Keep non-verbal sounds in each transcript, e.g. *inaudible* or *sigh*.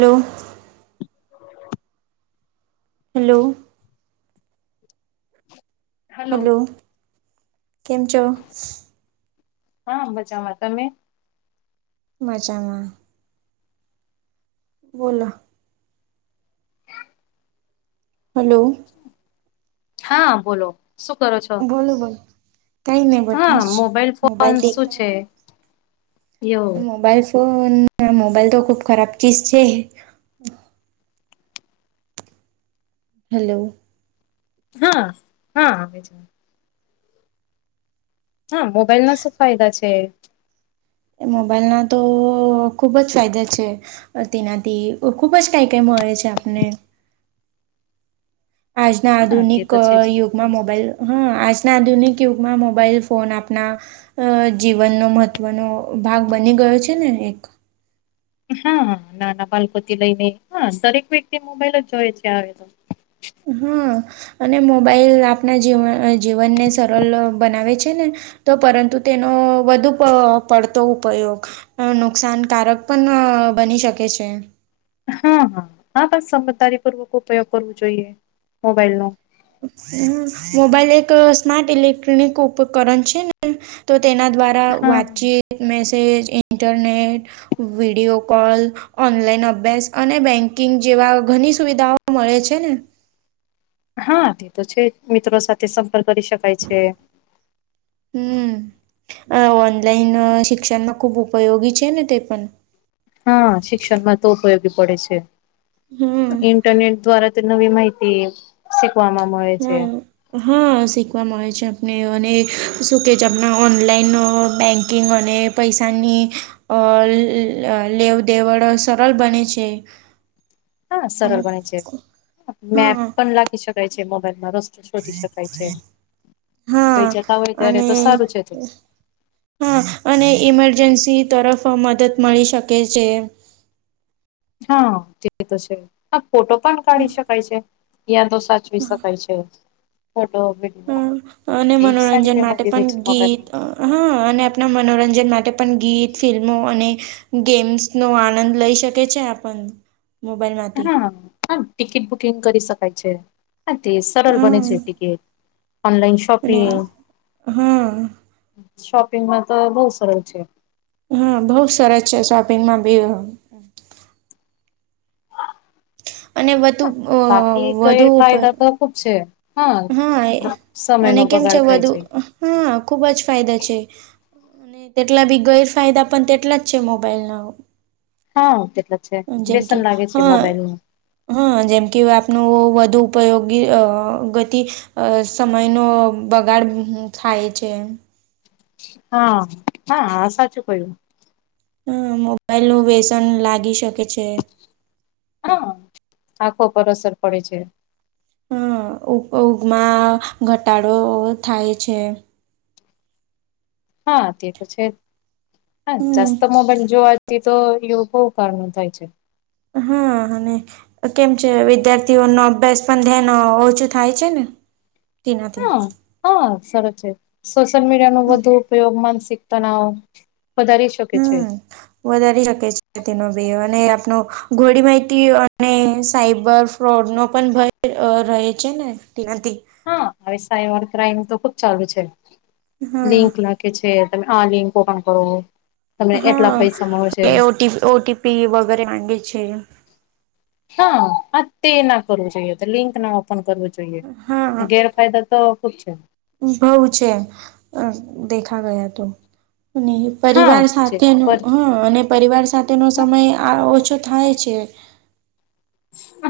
Hello *inaudible* hello hello કેમ છો હા બજામાં તમે વાજામાં બોલો હલો હા બોલો શું કરો છો બોલો બોલો કઈ નહી બઠે હા જ મોબાઈલ ફોન શું છે એવું મોબાઈલ ફોન મોબાઈલ તો ખુબ ખરાબ ચીજ છે હલો હા હા આવે જ હા મોબાઈલ ના શું ફાયદા છે એ મોબાઈલના તો ખુબ જ ફાયદા છે તેનાથી ખુબ જ કઈ કઈ મળે છે આપને આજના હા તે આધુનિક તો છે જ યુગ માં મોબાઈલ હ આજના આધુનિક યુગમાં મોબાઈલ ફોન આપના અ જીવનનો મહત્વનો ભાગ બની ગયો છે ને એક હા હા નાના બાલપતિ લઈને હા દરેક વ્યક્તિ મોબાઈલ જ જોય છે આવે તો હા અને મોબાઈલ આપણા જીવન જીવનને સરળ બનાવે છે ને તો પરંતુ તેનો વધુ પ પડતો ઉપયોગ અ નુકસાનકારક પણ બની શકે છે હા હા હા બસ સમજદારીપૂર્વક ઉપયોગ કરવો જોઈએ મોબાઈલ નો હ મોબાઈલ એક સ્માર્ટ ઇલેક્ટ્રોનિક ઉપકરણ છે ને તો તેના દ્વારા મા હા વાતચીત message internet video call online અભ્યાસ અને બેંકિંગ જેવા ઘણી સુવિધાઓ મળે છે ને હા તે તો છે મિત્રો સાથે સંપર્ક કરી શકાય છે હમ ઓનલાઈન શિક્ષણમાં ખૂબ ઉપયોગી છે ને તે પણ હા શિક્ષણમાં તો ઉપયોગી પડે છે હમ ઇન્ટરનેટ દ્વારા તો નવી માહિતી શીખવામાં મળે છે હમ હા શીખવા મળે છે આપણે અને શું કહે છે આપણાં ઓનલાઈન બેન્કિંગ અને પૈસાની અ લેવ દેવડ સરળ બને છે હા અને સરળ બને છે મેપ હા પણ લખી શકાય છે મોબાઈલમાં ર શોધી શકાય છે હા કઈ જતા હોય ત્યારે અને તો સારું છે ત હા અને ઈમરજન્સી તરફ મદદ મળી શકે છે હા તે તો છે ફોટો પણ કાઢી શકાય છે ત્યાં તો સાચું શકાય છે ફોટો વિડીયો અ અને એ સારી મનોરંજન માટે મેમોરી રહે પણ છે ગીત મોબાઈલમાં હા અને આપણા મનોરંજન માટે પણ ગીત ફિલ્મો અને ગેમ્સનો આનંદ લઈ શકે છે આપન મોબાઈલમાંથી. હા હા, ટિકિટ બુકિંગ કરી શકાય છે, હા, તે સરળ બને હમ છે ટિકિટ, ઓનલાઈન શ અને શોપિંગ, હા શોપિંગમાં તો બહું સરળ છે. હા બહું સરસ છે શોપિંગમાં બી અહ *inaudible* અને વધુ હા, બાકી વધુ ગેરફાયદા તો ખુબ છે. હા, સમય અને નો કેમ બગાડ થાય વધુ છે. હા ખૂબ જ ફાયદા છે. અને તેટલા બી ગેરફાયદા પણ તેટલા જ છે મોબાઈલ ના. હા તે તો છે, કે વ્યસન લાગે છે હા મોબાઈલનુ. હા જેમ કે વે આપનું વધુ ઉપયોગી અહ ગતિ અહ સમય નો બગાડ થાય છે. હા, હા, આ સાચું કહ્યું. હમ્મ. મોબાઈલ નું વ્યસન લાગી શકે છે. હા. આંખો પર અસર પડે છે. હમ્મ, ઉગ-ઉગમાં ઘટાડો થાય છે. હા તે તો છે જ. હા, *unintelligible* હમ મોબાઈલ જોવા જઈએ તો *unintelligible* ઉપકારણ થાય છે. હા અને કેમ છે વિદ્યાર્થીઓનો અભ્યાસ પણ ધ્યાન ઓછું થાય છે ને, તેનાથી. હા હા, સરસ છે, સોશિયલ મીડિયા નો વધુ ઉપયોગ માનસિક તનાવ વધારી શ કે છે. હમ વધારી શકે છે તેનો બી, અને આપનો ગોડી માહિતી અને સાઈબર ફ્રોડ નો પણ ભય રહે છે ને. તેનાથી હા આવી સાયબર ક્રાઈમ તો ખુબ ચાલુ છે. લિંક હા લાગ કે છે તમે આ લિંક ઓપન કરો તમને એટલા હા. પૈસા મળશે એ O T, O T P વગેરે માંગે છે. હા, આ તે ન કરવું જોઈએ, તો લિંક ના ઓપન કરવું જોઈએ. ગેરફાયદા તો ખુબ છે. બહું છે, અહ દેખા ગયા તો. ની હા પરિવાર છે સાથે નું પર હા. અને પરિવાર સાથેનો સમય આ ઓછો થાય છે.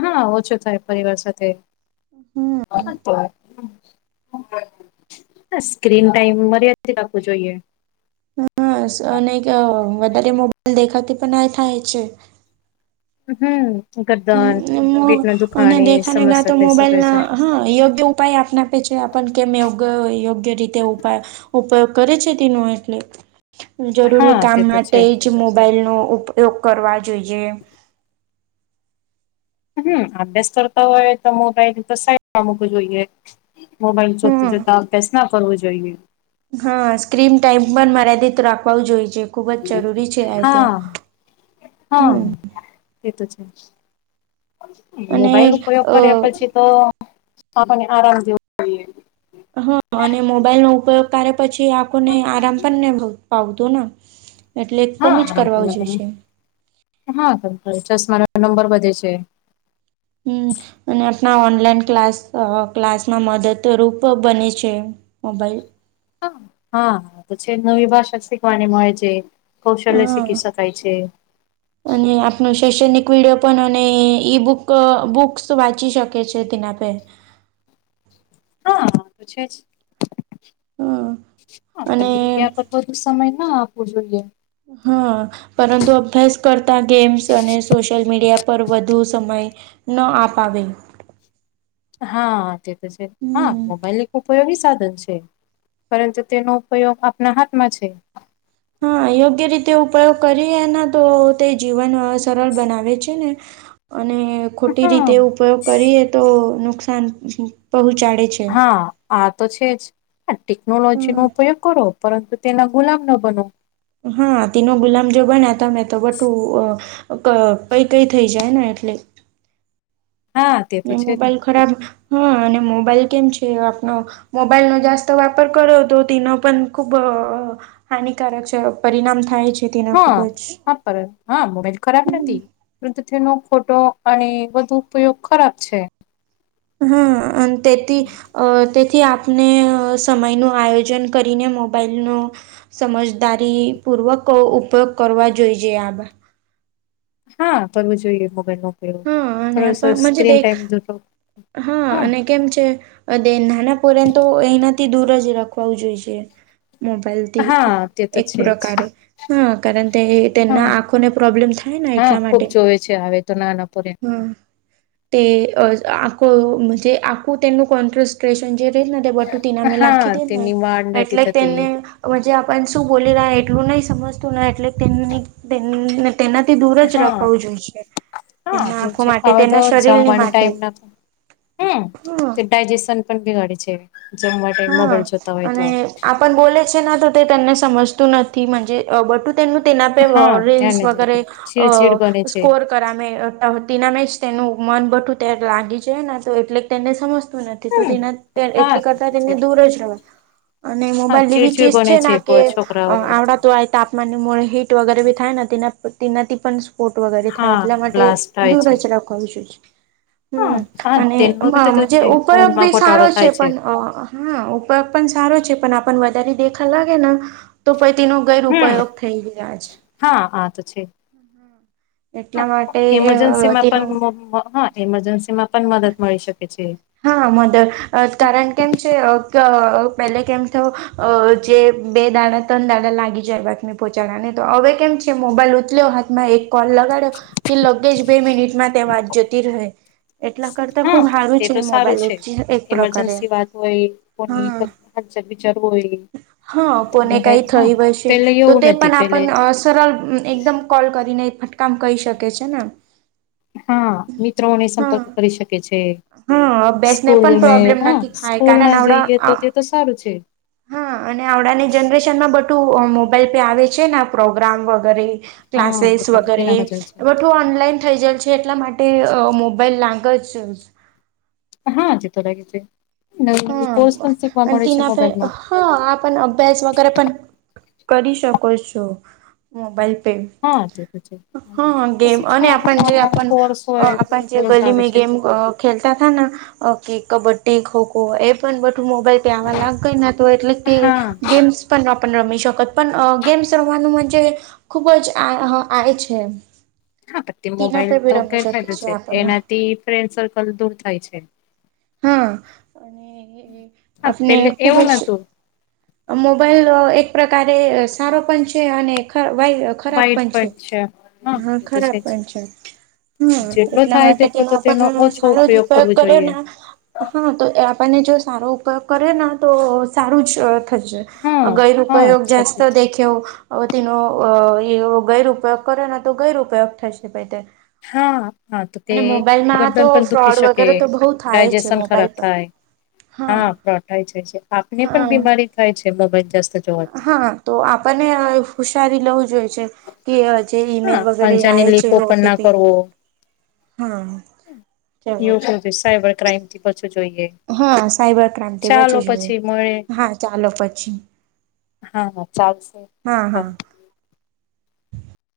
હા ઓછો થાય પરિવાર સાથે. હમ સ્ક્રીન ટાઈમ મર્યાદિત રાખવું જોઈએ. હા. અને ક વધારે મોબાઈલ દેખાતી પણ આ થાય છે. હમ્મ. *unintelligible* અને દેખાને ગયા તો સમસ્યા થઈ મોબાઈલ શકે ના છે હા યોગ્ય ઉપાય આપને આપે છે, આપન કેમ યોગ યોગ્ય રીતે ઉપાય ઉપયોગ કરે છે તેનો એટલે, જરૂરી હા કામ તે તો માટે છે જ મોબાઈલનો ઉપયોગ કરવા જોઈએ. હમ્મ, અભ્યાસ કરતા હોય તો મોબાઈલ એ તો સાઈડ માં મૂકવુ જોઈએ. મોબાઈલ હમ જોતા-જોતા અભ્યાસ ન કરવો જોઈએ. હા સ્ક્રીન ટાઈમ પણ મર્યાદિત રાખવા જોઈએ ખુબ જ જરૂરી છે, આઈ તો. હા હા હમ્મ. એ તો છે. મોબાઈલ અને ઉપયોગ અ કર્યા પછી તો, આપને આરામ જેવું *unintelligible* હા. અને મોબાઈલ નો ઉપયોગ કારે પછી આંખોને આરામ પણ *unintelligible* આવતું ના, એટલે હા કમી જ કરવાઉં જે આરામ છે. હા, તો-તો ચશ્મા ના નંબર વધે છે. હમ અને આપણા ઓનલાઈન ક્લાસ ક્લાસમાં મદદરૂપ બને છે મોબાઈલ *unintelligible* હા તો છે નવી ભાષા શીખવાની મળે છે કૌશલ્ય હા શીખી શકાાય છે અને આપણ શૈક્ષણિક વિડીિયો પણ અને ઈ બુક બુક્સ વાંચી શક *unintelligible* કે છે દના પે હા પૂછે છે હમ હા પણ અને મીડિયા પર બધું સમય ના આપવો જોઈએ હા પરંતુ અભ્યાસ કરતા ગેમ્સ અને સોશિયલ મીડિયા પર વધુ સમય ન અાવે *inaudible* હા તે તો છે હા હમ મોબાઈલ એક ઉપયોગી સાધન છે પરંતુ તેનો ઉપયોગ આપના હાથમાં છે હા યોગ્ય રીતે ઉપયોગ કરીએ એના તો તે જીવન સરળ બનાવે છે ને અને ખોટી હા રીતે ઉપયોગ કરીએ તો નુકસાન પહોંચાડે છે હા આ તો છે જ ટેકનોલોજી નો ઉપયોગ કરો પરંતુ તેના ગુલામ ન બનો હા તેનો ગુલામ જો બને્યા તમે તો બટું *unintelligible* કઈ કઈ થઈ જાય ને એટલે હા તે તો અને છે જ મોબાઈલ ખરાબ હા અને મોબાઈલ કેમ છે આપનો મોબાઈલનો જાસ્ત વાપર કરતો તનો પણ ખૂબ હાનિકારક છે પરિણામ થાય છે તેના ખૂબ હા જ હા પરત હા મોબાઈલ ખરાબ હમ નથી વૃદ્ધિ નો ખોટો અને વધુ ઉપયોગ ખરાબ છે હા અને તેથી અ તેથી આપ ને સમયનું આયોજન કરીને મોબાઈલનો સમજદારીપૂર્વક ઉપયોગ કરવા જોઈએ આ હા કરવું જોઈએ મોબાઈલ ન હા *unintelligible* અને થોડોસો આપજ સ્ક્રીન દેખ ટાઈમ હા હમ *inaudible* અને કેમ છે *unintelligible* નાના પોરેને તો એનાથી દૂર જ રાખવાું જોઈ મોબાઈલથી હા તે તો એક પ્ર છે જ પ્રકારે હા કારણ તે તેના હા આંખોને પ્રોબ્લેમ થાય ને એટલા માટે આવે તો નાના પર *inaudible* આ કો બટું ત નામે હા લખી દે ન તેની વાડ નથી એટલે થતી તેને જે આપને શું બોલી રહ્યા એટલું નહીં સમજતું ન એટલે *inaudible* તેનાથી દૂર જ હા રાખું જોઈએ હા તે છે હવે તો જમવાન માટે ટાઈમ *unintelligible* હમ *inaudible* હા ડાયજેશન પણ બીગાડીે છે જે માટે હા મોબાઈલ જોતા હોય અને તો આપણ બોલે છે તો તે તને સમજતું નથી *inaudible* *inaudible* તેના આપે હા ધ્યાન રિસ જ વગેરે નથી. અ ચીડચીડ બને છે સ્કોર કરમે તેના મે જ તેનું મન બટું ત્યારે લાગી જાય ને તો એટલે તેને સમજતું નથી હમ તેના હા એટલી તે *inaudible* તો છે દૂર જ રો *inaudible* હા મોબાઈલ એવી ચીડચીડ ચીજ બને છે પ કે છોકરાઓ આવ એવાથી ય તાપમાન મુ હીટ વગેરે બી થાય ને તેના તેનાથી પણ ફોટ વગેરે થાય હા એટલા માટે બ્લાસ્ટ થાય દૂર છે જ રાખવા *unintelligible* હા હમ હા અને તેલનું બી તો એમાં તું જ છે ઉપયોગ ઊંઘમાં બી સારો ઘોટાડો છે થાય પણ હા ઉપોય પણ સારો છે પણ આપને વધારે દેખા લાગે ને તો પછ તેનો હમ ગેરપયોગ થઈ ગયા છે હા આ તો છે *inaudible* એટલામાં ઈમરજન્સી માં પણ હા ઈમરજન્સી માં પણ મદદ મળી શકે છે હા મધર કારણ કેમ છે ત્યાં પેલો કેમ થયો અ જે બે દાડા ત્રણ દાડા લાગી જાય બાતમી પહોંચાડ્યા નને તો હવે કેમ છે મોબાઈલ ઉપલો હાથ માં એકત કોલ લગાડ્યો કે લગેજ બે મિનિટમાં ત વાત જતી રહે એટલા કરતા ફોન હા તે સારું છે તો સારું મોબાઈલ છે એક એક પ્રકારે ઈમરજન્સી હા વાત હોય કોની *inaudible* હોય હા કોને મોબાઈલ કાઈ હા થઈ વીશે પેલે તો એવું તે નથી પણ પેલે આપણ ને સરળ એકદમ કોલ કરીને ફટકામ કહી શકે છે ને હા મિત્રોને સંપર્ક કરી શકે છે હા અભ્યાસને સ્કૂલ પણ મે પ્રોબ્લેમ હ નથી થાય સ્કૂલ કારણ ના આવડા જોઈએ તો તે તો સારું છે હા અને આવડાની જનરેશન માં બધું મોબાઈલ પે આવે છે ને પ્રોગ્રામ વગેરે હા ક્લાસીસ બધા વગેરે તેનામાં જાય છે બધું ઓનલાઈન થઈ જવું એટલા માટે મોબાઈલ *unintelligible* હા જીતો લાગ છે હા ન કોર્સ પણ શીખવા અને મળે છે તેના મોબાઈલ પર માં હા આ પણ અભ્યાસ વગેરે પણ કરી શકો છો મોબાઈલ પે હા તે તો છે હા તો ગેમ શું છે અને આપ જે આપ ઓનલાઈન કોર્સ હોય આપ બહુ જે કોર્સ ગલી આવે મે છે ગેમ ખેલતા થા ને કબડ્ડી ખોખો એ પણ બધું મોબાઈલ તેમાં લાગઈ ના તો એટલે તે હા ગેમ્સ પણ રમી શકત પણ ગેમ્સ રમવાનુંજ ખુબ જ આ આવે છે હા પછી તેના મોબાઈલ પર બી તો રમી ગેર શકીએ ફાયદો છે આપણને એનાથી ફ્રેન્ડ સર્કલ દૂર થાય છે હા અને હા આપને પેલે ખુબ એવું જ નતું મોબાઈલ એક પ્રકારે સારો પણ છે અને *unintelligible* ખરાબ પણ છે હા ખરાબ પણ છે હમ જેટલો એટલા થાય માટે તેટલો કેનો તો તેનો આપણ ઓછો સારો જ ઉપયોગ કરવો કર્યો જોઈએ ને હા તો એ આપણને જો સારો ઉપયોગ કર્યો ને તો સારુંજસે હા *unintelligible* હા ગેરઉપયોગ જસ્ત સાચું છે દેખવ વતીનો એવો ગેરપયોગ કરે ને તો ગેરપયોગ થશે ભાઈ તે હા હા તો તે અને મોબાઈલમાં ગરદન તો પણ દુખી ફ્રોડ શકે વગેરે તો બહુ થાય છે ડાયજેશન મોબાઈલ ખરાબ પર થાય હા પ્રોટાઈ જાય છે આપને પણ હા બીમારી *unintelligible* હા તો આપણને હુશારી લેવું જોઈ છે કે હ જે ઈમેલ હા વગેરે અંજાની હ છે લીકો પણ ના ઓટીપી કરવો હમ કે એવ સાયબર ક્રાઈમથી પાછું જોઈએ હા સાયબર ક્રાઈમ બચે ચાલો છે પછી મળે હા ચાલો પછી હા હા ચાલશે હા હા બંધ